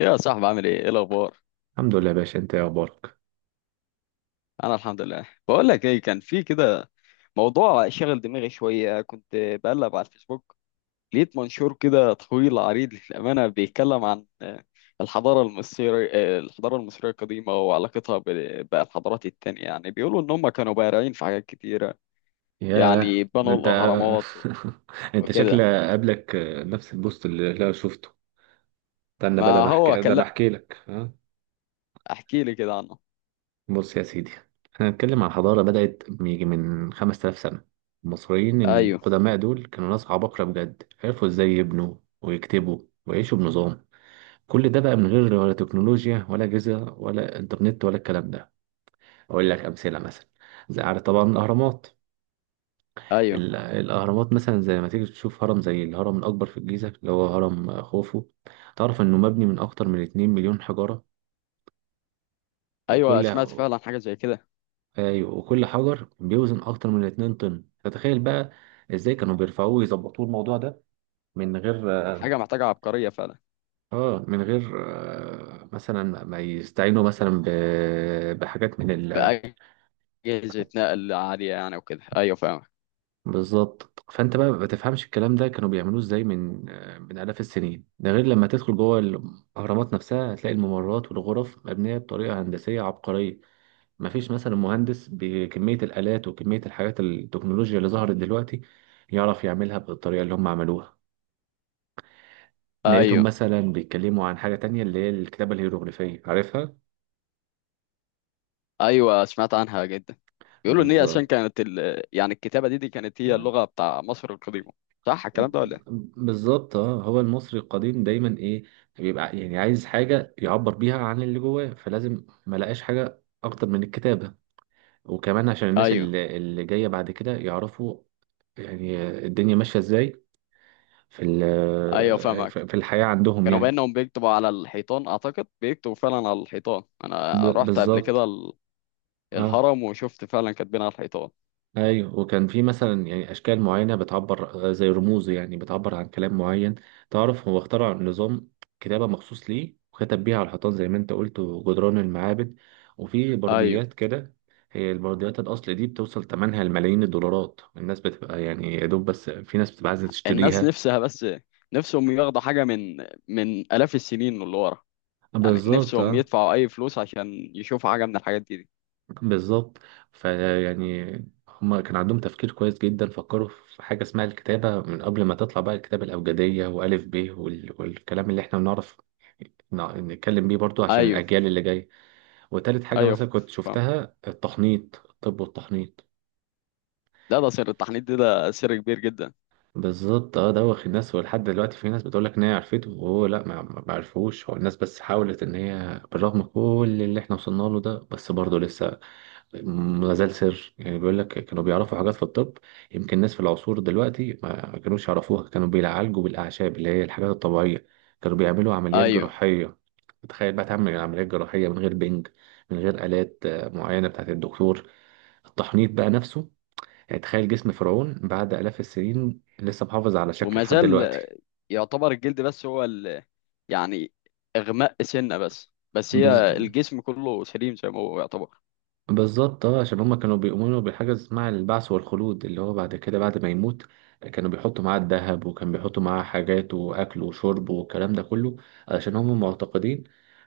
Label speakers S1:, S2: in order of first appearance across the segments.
S1: يا صاحبي، عامل ايه الاخبار؟
S2: الحمد لله يا باشا، انت ايه اخبارك؟
S1: انا الحمد لله. بقول لك ايه، كان في كده موضوع شغل دماغي شويه، كنت بقلب على الفيسبوك. لقيت منشور كده طويل عريض للامانه، بيتكلم عن الحضاره المصريه القديمه وعلاقتها بالحضارات التانية. يعني بيقولوا ان هم كانوا بارعين في حاجات كتيره، يعني
S2: ياه،
S1: بنوا
S2: انت.
S1: الاهرامات
S2: انت شكل
S1: وكده.
S2: قابلك نفس البوست اللي انا شفته. استنى بقى،
S1: ما هو
S2: ده
S1: كان.
S2: انا
S1: لا،
S2: احكي لك ها؟
S1: احكي لي كده عنه.
S2: بص يا سيدي، احنا هنتكلم عن حضاره بدات يجي من 5000 سنه. المصريين
S1: ايوه،
S2: القدماء دول كانوا ناس عباقره بجد، عرفوا ازاي يبنوا ويكتبوا ويعيشوا بنظام. كل ده بقى من غير ولا تكنولوجيا ولا اجهزه ولا انترنت ولا الكلام ده. اقول لك امثله. مثلا زي، عارف طبعا، الاهرامات.
S1: ايوه،
S2: الأهرامات مثلا، زي ما تيجي تشوف هرم زي الهرم الأكبر في الجيزة اللي هو هرم خوفو. تعرف إنه مبني من أكتر من 2 مليون حجرة.
S1: ايوه،
S2: وكل...
S1: سمعت فعلا حاجه زي كده.
S2: أيوة، وكل حجر بيوزن أكتر من 2 طن. فتخيل بقى إزاي كانوا بيرفعوه ويظبطوه الموضوع ده من غير...
S1: حاجه محتاجه عبقريه،
S2: من غير مثلا ما يستعينوا مثلا بحاجات من ال...
S1: فعلا. أجهزة نقل عالية يعني وكده، أيوة، فاهمك.
S2: بالظبط. فانت بقى ما تفهمش الكلام ده كانوا بيعملوه ازاي من من آلاف السنين. ده غير لما تدخل جوه الاهرامات نفسها، هتلاقي الممرات والغرف مبنيه بطريقه هندسيه عبقريه. ما فيش مثلا مهندس بكميه الالات وكميه الحاجات التكنولوجيا اللي ظهرت دلوقتي يعرف يعملها بالطريقه اللي هم عملوها. لقيتهم
S1: أيوة،
S2: مثلا بيتكلموا عن حاجه تانية اللي هي الكتابه الهيروغليفيه، عارفها.
S1: أيوة، سمعت عنها جدا. بيقولوا إن هي عشان
S2: بالظبط.
S1: كانت يعني الكتابة دي كانت هي اللغة بتاع مصر القديمة. صح الكلام ده ولا إيه؟
S2: بالظبط، اه. هو المصري القديم دايما ايه؟ بيبقى يعني عايز حاجه يعبر بيها عن اللي جواه، فلازم ما لقاش حاجه اكتر من الكتابه. وكمان عشان الناس
S1: أيوة،
S2: اللي جايه بعد كده يعرفوا يعني الدنيا ماشيه ازاي في
S1: أيوة،
S2: ال-
S1: فاهمك.
S2: في في الحياه عندهم
S1: كانوا
S2: يعني.
S1: بأنهم بيكتبوا على الحيطان، أعتقد بيكتبوا فعلا على الحيطان.
S2: ب-
S1: أنا رحت قبل
S2: بالظبط
S1: كده
S2: اه.
S1: الهرم وشفت فعلا كاتبين على الحيطان.
S2: ايوه، وكان في مثلا يعني اشكال معينه بتعبر، زي رموز، يعني بتعبر عن كلام معين. تعرف هو اخترع نظام كتابه مخصوص ليه، وكتب بيها على الحيطان زي ما انت قلت، وجدران المعابد، وفي
S1: أيوة.
S2: برديات كده. هي البرديات الاصل دي بتوصل ثمنها لملايين الدولارات. الناس بتبقى يعني يا دوب، بس في ناس بتبقى عايزه
S1: الناس
S2: تشتريها.
S1: نفسها، بس نفسهم ياخدوا حاجة من آلاف السنين اللي ورا. يعني
S2: بالظبط.
S1: نفسهم يدفعوا أي فلوس عشان يشوفوا حاجة من الحاجات دي.
S2: بالظبط. فيعني هما كان عندهم تفكير كويس جدا، فكروا في حاجة اسمها الكتابة من قبل ما تطلع بقى الكتابة الأبجدية وألف ب والكلام اللي احنا بنعرف نتكلم بيه برضو، عشان
S1: أيوة.
S2: الأجيال اللي جاية. وتالت حاجة
S1: ايوه،
S2: مثلا كنت
S1: فاهم.
S2: شفتها التحنيط، الطب والتحنيط.
S1: لا، ده سر التحنيط دي، ده سر كبير جدا.
S2: بالظبط، اه. دوخ الناس، ولحد دلوقتي في ناس بتقول لك ان هي عرفته، وهو لا، ما عرفوش. هو الناس بس حاولت، ان هي بالرغم كل اللي احنا وصلنا له ده، بس برضه لسه ما زال سر. يعني بيقول لك كانوا بيعرفوا حاجات في الطب يمكن الناس في العصور دلوقتي ما كانوش يعرفوها. كانوا بيعالجوا بالأعشاب اللي هي الحاجات الطبيعية. كانوا بيعملوا عمليات
S1: ايوه.
S2: جراحية. تخيل بقى تعمل عمليات جراحية من غير بنج، من غير آلات معينة بتاعت الدكتور. التحنيط بقى نفسه، يعني تخيل جسم فرعون بعد آلاف السنين لسه محافظ على شكله
S1: وما
S2: لحد
S1: زال
S2: دلوقتي.
S1: يعتبر الجلد بس هو يعني اغماء سنه، بس
S2: بز...
S1: هي الجسم كله سليم زي ما هو يعتبر.
S2: بالظبط، اه. عشان هما كانوا بيؤمنوا بحاجة اسمها البعث والخلود، اللي هو بعد كده، بعد ما يموت، كانوا بيحطوا معاه الذهب، وكان بيحطوا معاه حاجات وأكل وشرب والكلام ده كله، علشان هما معتقدين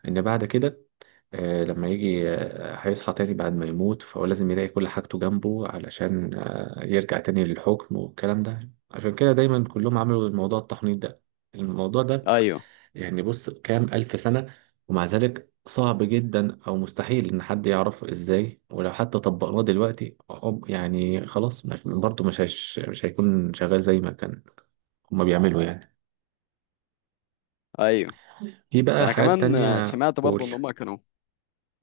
S2: إن بعد كده، لما يجي، هيصحى تاني بعد ما يموت. فهو لازم يلاقي كل حاجته جنبه علشان يرجع تاني للحكم والكلام ده. عشان كده دايما كلهم عملوا الموضوع التحنيط ده، الموضوع ده.
S1: ايوه،
S2: يعني بص، كام ألف سنة؟ ومع ذلك صعب جدا أو مستحيل إن حد يعرفه إزاي. ولو حتى طبقناه دلوقتي يعني خلاص برضه مش هيكون شغال زي ما كان هما بيعملوا يعني.
S1: ايوه،
S2: في
S1: ده
S2: بقى
S1: انا
S2: حاجات
S1: كمان
S2: تانية.
S1: سمعت برضو
S2: قول،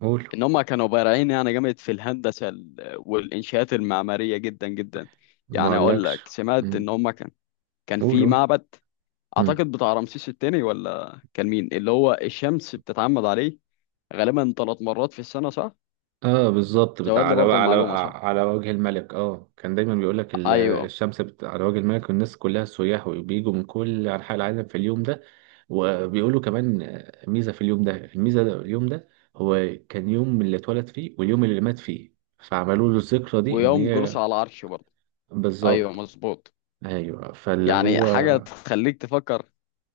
S2: قول.
S1: ان هم كانوا بارعين يعني جامد في الهندسه والانشاءات المعماريه جدا جدا.
S2: ما
S1: يعني اقول
S2: أقولكش.
S1: لك، سمعت
S2: مم.
S1: ان هم كان في
S2: قول،
S1: معبد،
S2: قول.
S1: اعتقد بتاع رمسيس الثاني ولا كان مين، اللي هو الشمس بتتعمد عليه غالبا 3 مرات في السنة، صح؟
S2: اه بالظبط، بتاع
S1: زود لي
S2: على و-
S1: برضه
S2: على
S1: المعلومة، صح؟
S2: على وجه الملك. اه، كان دايما بيقول لك ال-
S1: أيوه،
S2: الشمس على وجه الملك، والناس كلها سياح وبيجوا من كل انحاء العالم في اليوم ده. وبيقولوا كمان، ميزة في اليوم ده. الميزة ده اليوم ده هو كان يوم اللي اتولد فيه واليوم اللي مات فيه. فعملوا له الذكرى دي، ان
S1: ويوم جلوسه
S2: هي...
S1: على العرش برضه. أيوه،
S2: بالظبط.
S1: مظبوط.
S2: ايوه فاللي
S1: يعني
S2: هو
S1: حاجة تخليك تفكر،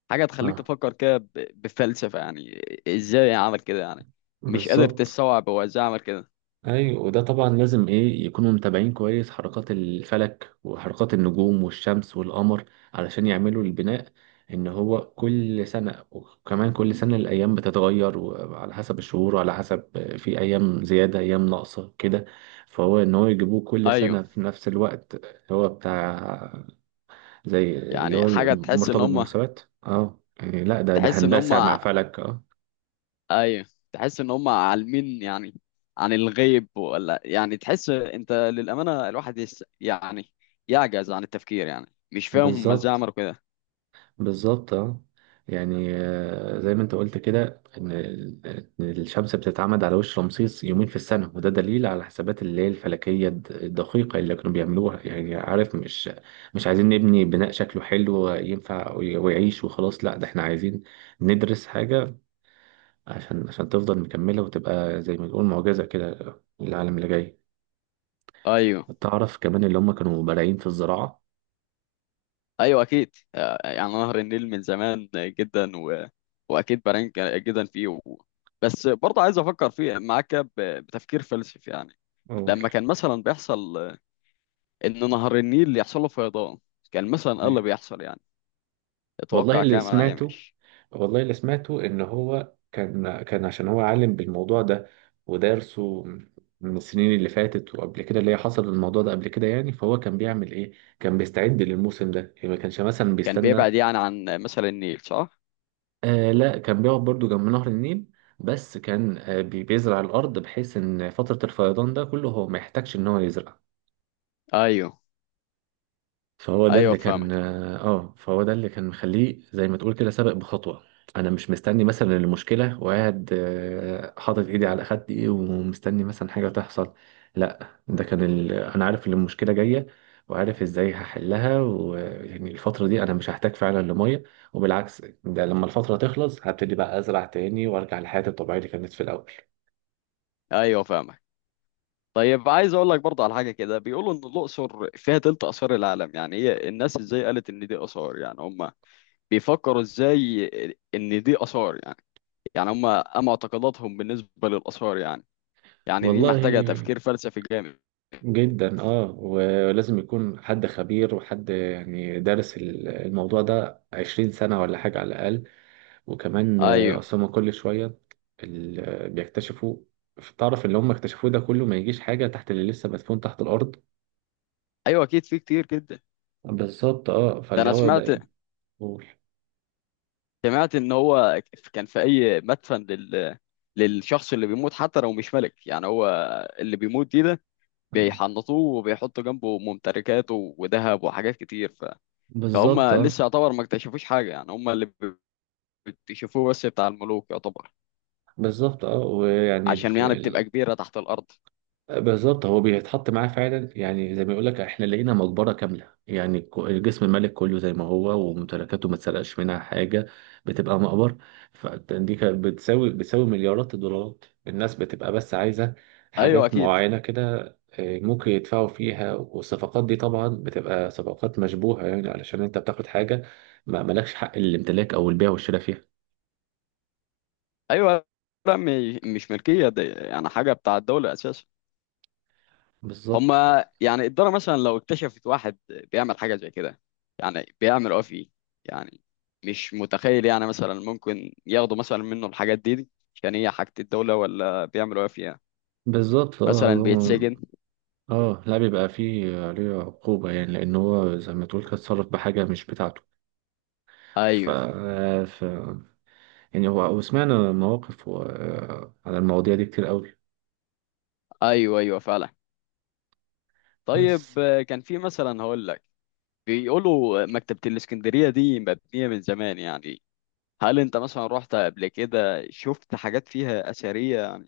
S1: حاجة تخليك
S2: اه.
S1: تفكر كده بفلسفة يعني. إزاي عمل كده يعني، مش قادر
S2: بالظبط.
S1: تستوعب هو إزاي عمل كده.
S2: ايوه، وده طبعا لازم ايه يكونوا متابعين كويس حركات الفلك وحركات النجوم والشمس والقمر علشان يعملوا البناء. ان هو كل سنة، وكمان كل سنة الايام بتتغير وعلى حسب الشهور وعلى حسب... في ايام زيادة، ايام ناقصة كده. فهو ان هو يجيبوه كل سنة
S1: أيوه،
S2: في نفس الوقت، هو بتاع زي اللي
S1: يعني
S2: هو
S1: حاجة
S2: مرتبط بمناسبات. اه يعني، لا، ده
S1: تحس إن
S2: هندسة مع
S1: هما،
S2: فلك، اه.
S1: أيوه، تحس إن هما عالمين يعني عن الغيب، ولا يعني تحس أنت، للأمانة الواحد يس يعني يعجز عن التفكير، يعني مش فاهم هما إزاي
S2: بالظبط،
S1: عملوا كده.
S2: بالظبط، اه. يعني زي ما انت قلت كده، إن الشمس بتتعمد على وش رمسيس يومين في السنه، وده دليل على الحسابات اللي هي الفلكيه الدقيقه اللي كانوا بيعملوها. يعني عارف، مش مش عايزين نبني بناء شكله حلو ينفع ويعيش وخلاص. لا ده احنا عايزين ندرس حاجه عشان تفضل مكمله، وتبقى زي ما نقول معجزه كده للعالم اللي جاي.
S1: أيوه،
S2: تعرف كمان اللي هم كانوا بارعين في الزراعه.
S1: ايوه اكيد. يعني نهر النيل من زمان جدا، واكيد برانك جدا فيه، بس برضه عايز افكر فيه معاك بتفكير فلسفي يعني.
S2: أول...
S1: لما كان مثلا بيحصل ان نهر النيل يحصل له فيضان، كان مثلا ايه اللي بيحصل يعني؟
S2: والله
S1: اتوقع
S2: اللي
S1: كام انا
S2: سمعته
S1: يمش.
S2: والله اللي سمعته ان هو كان عشان هو عالم بالموضوع ده ودارسه من السنين اللي فاتت، وقبل كده اللي هي حصل الموضوع ده قبل كده يعني. فهو كان بيعمل ايه؟ كان بيستعد للموسم ده، يعني ما كانش مثلا
S1: كان
S2: بيستنى.
S1: بيبعد يعني عن مثلا النيل، صح؟
S2: آه، لا، كان بيقعد برضو جنب نهر النيل. بس كان بيزرع الارض، بحيث ان فترة الفيضان ده كله هو ما يحتاجش ان هو يزرع.
S1: ايوه. ايوه فاهمك.
S2: فهو ده اللي كان مخليه زي ما تقول كده سابق بخطوة. انا مش مستني مثلا المشكلة، وقاعد حاطط ايدي على خدي ومستني مثلا حاجة تحصل. لا ده كان انا عارف ان المشكلة جاية، وعارف ازاي هحلها، ويعني الفترة دي انا مش هحتاج فعلا لمية. وبالعكس، ده لما الفترة تخلص هبتدي بقى ازرع تاني وارجع لحياتي الطبيعية اللي كانت في الاول.
S1: ايوه فاهمك. طيب، عايز اقول لك برضه على حاجه كده، بيقولوا ان الاقصر فيها تلت اثار العالم. يعني هي الناس ازاي قالت ان دي اثار يعني؟ هم بيفكروا ازاي ان دي اثار يعني هم ام اعتقاداتهم بالنسبه للاثار يعني، يعني دي محتاجه
S2: والله،
S1: تفكير فلسفي جامد.
S2: جدا اه. ولازم يكون حد خبير، وحد يعني دارس الموضوع ده 20 سنة ولا حاجة على الأقل. وكمان
S1: ايوه.
S2: أصل هما كل شوية اللي بيكتشفوا. تعرف اللي هم اكتشفوه ده كله ما يجيش حاجة تحت اللي لسه مدفون تحت الأرض.
S1: ايوه اكيد، في كتير جدا.
S2: بالظبط، اه.
S1: ده
S2: فاللي
S1: انا
S2: هو
S1: سمعت،
S2: ده. قول.
S1: ان هو كان في اي مدفن للشخص اللي بيموت، حتى لو مش ملك يعني، هو اللي بيموت دي ده بيحنطوه وبيحطوا جنبه ممتلكاته وذهب وحاجات كتير فهم
S2: بالظبط،
S1: لسه
S2: اه.
S1: يعتبر ما اكتشفوش حاجه، يعني هم اللي بيكتشفوه بس بتاع الملوك يعتبر،
S2: بالظبط، اه. ويعني
S1: عشان يعني بتبقى كبيره تحت الارض.
S2: بالظبط. هو بيتحط معاه فعلا، يعني زي ما يقول لك احنا لقينا مقبره كامله، يعني الجسم الملك كله زي ما هو، وممتلكاته ما اتسرقش منها حاجه. بتبقى مقبره. فدي كانت بتساوي مليارات الدولارات. الناس بتبقى بس عايزه
S1: ايوه
S2: حاجات
S1: اكيد.
S2: معينه كده، ممكن يدفعوا فيها. والصفقات دي طبعا بتبقى صفقات مشبوهه، يعني علشان انت بتاخد حاجه ما مالكش حق الامتلاك او البيع والشراء فيها.
S1: ايوه، لا، مش ملكيه، دي يعني حاجه بتاع الدوله اساسا.
S2: بالظبط،
S1: هما يعني الدوله مثلا لو اكتشفت واحد بيعمل حاجه زي كده، يعني بيعمل ايه فيه يعني؟ مش متخيل يعني، مثلا ممكن ياخدوا مثلا منه الحاجات دي، عشان هي حاجه الدوله، ولا بيعملوا ايه فيها؟
S2: بالظبط،
S1: مثلا
S2: اه.
S1: بيتسجن؟
S2: اه، لا، بيبقى فيه عليه عقوبة، يعني لأن هو زي ما تقول كده اتصرف بحاجة مش بتاعته. ف...
S1: ايوه.
S2: ف... يعني هو، وسمعنا مواقف و... آه، على المواضيع دي كتير قوي،
S1: ايوه، ايوه فعلا.
S2: بس...
S1: طيب، كان في مثلا هقول لك، بيقولوا مكتبه الاسكندريه دي مبنيه من زمان يعني. هل انت مثلا رحت قبل كده شفت حاجات فيها اثريه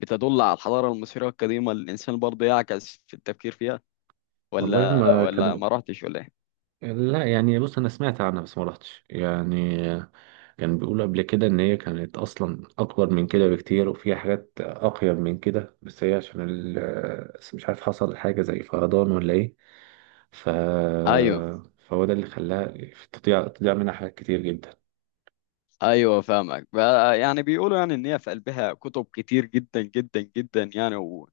S1: بتدل على الحضارة المصرية القديمة، اللي الإنسان برضه يعكس في التفكير فيها،
S2: والله
S1: ولا
S2: هما
S1: ولا
S2: كانوا...
S1: ما رحتش ولا إيه؟
S2: لا، يعني بص، أنا سمعت عنها بس ما رحتش يعني. كان بيقولوا قبل كده إن هي كانت أصلا أكبر من كده بكتير وفيها حاجات أقيم من كده، بس هي عشان بس مش عارف حصل حاجة زي فيضان ولا إيه. ف...
S1: أيوه.
S2: فهو ده اللي خلاها تضيع منها حاجات كتير جدا.
S1: أيوه فاهمك بقى. يعني بيقولوا يعني إن هي في قلبها كتب كتير جدا جدا جدا يعني،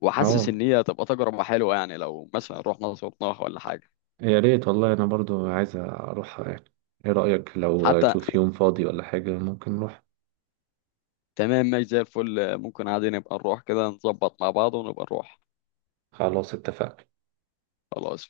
S1: وحاسس
S2: اه،
S1: إن هي تبقى تجربة حلوة يعني، لو مثلا رحنا صوتناها ولا حاجة.
S2: يا ريت والله. انا برضو عايز اروحها يعني. ايه رأيك لو
S1: حتى
S2: اشوف يوم فاضي ولا حاجة ممكن نروح؟
S1: تمام، ماشي زي الفل، ممكن عادي نبقى نروح كده، نظبط مع بعض ونبقى نروح.
S2: خلاص، اتفقنا.
S1: خلاص.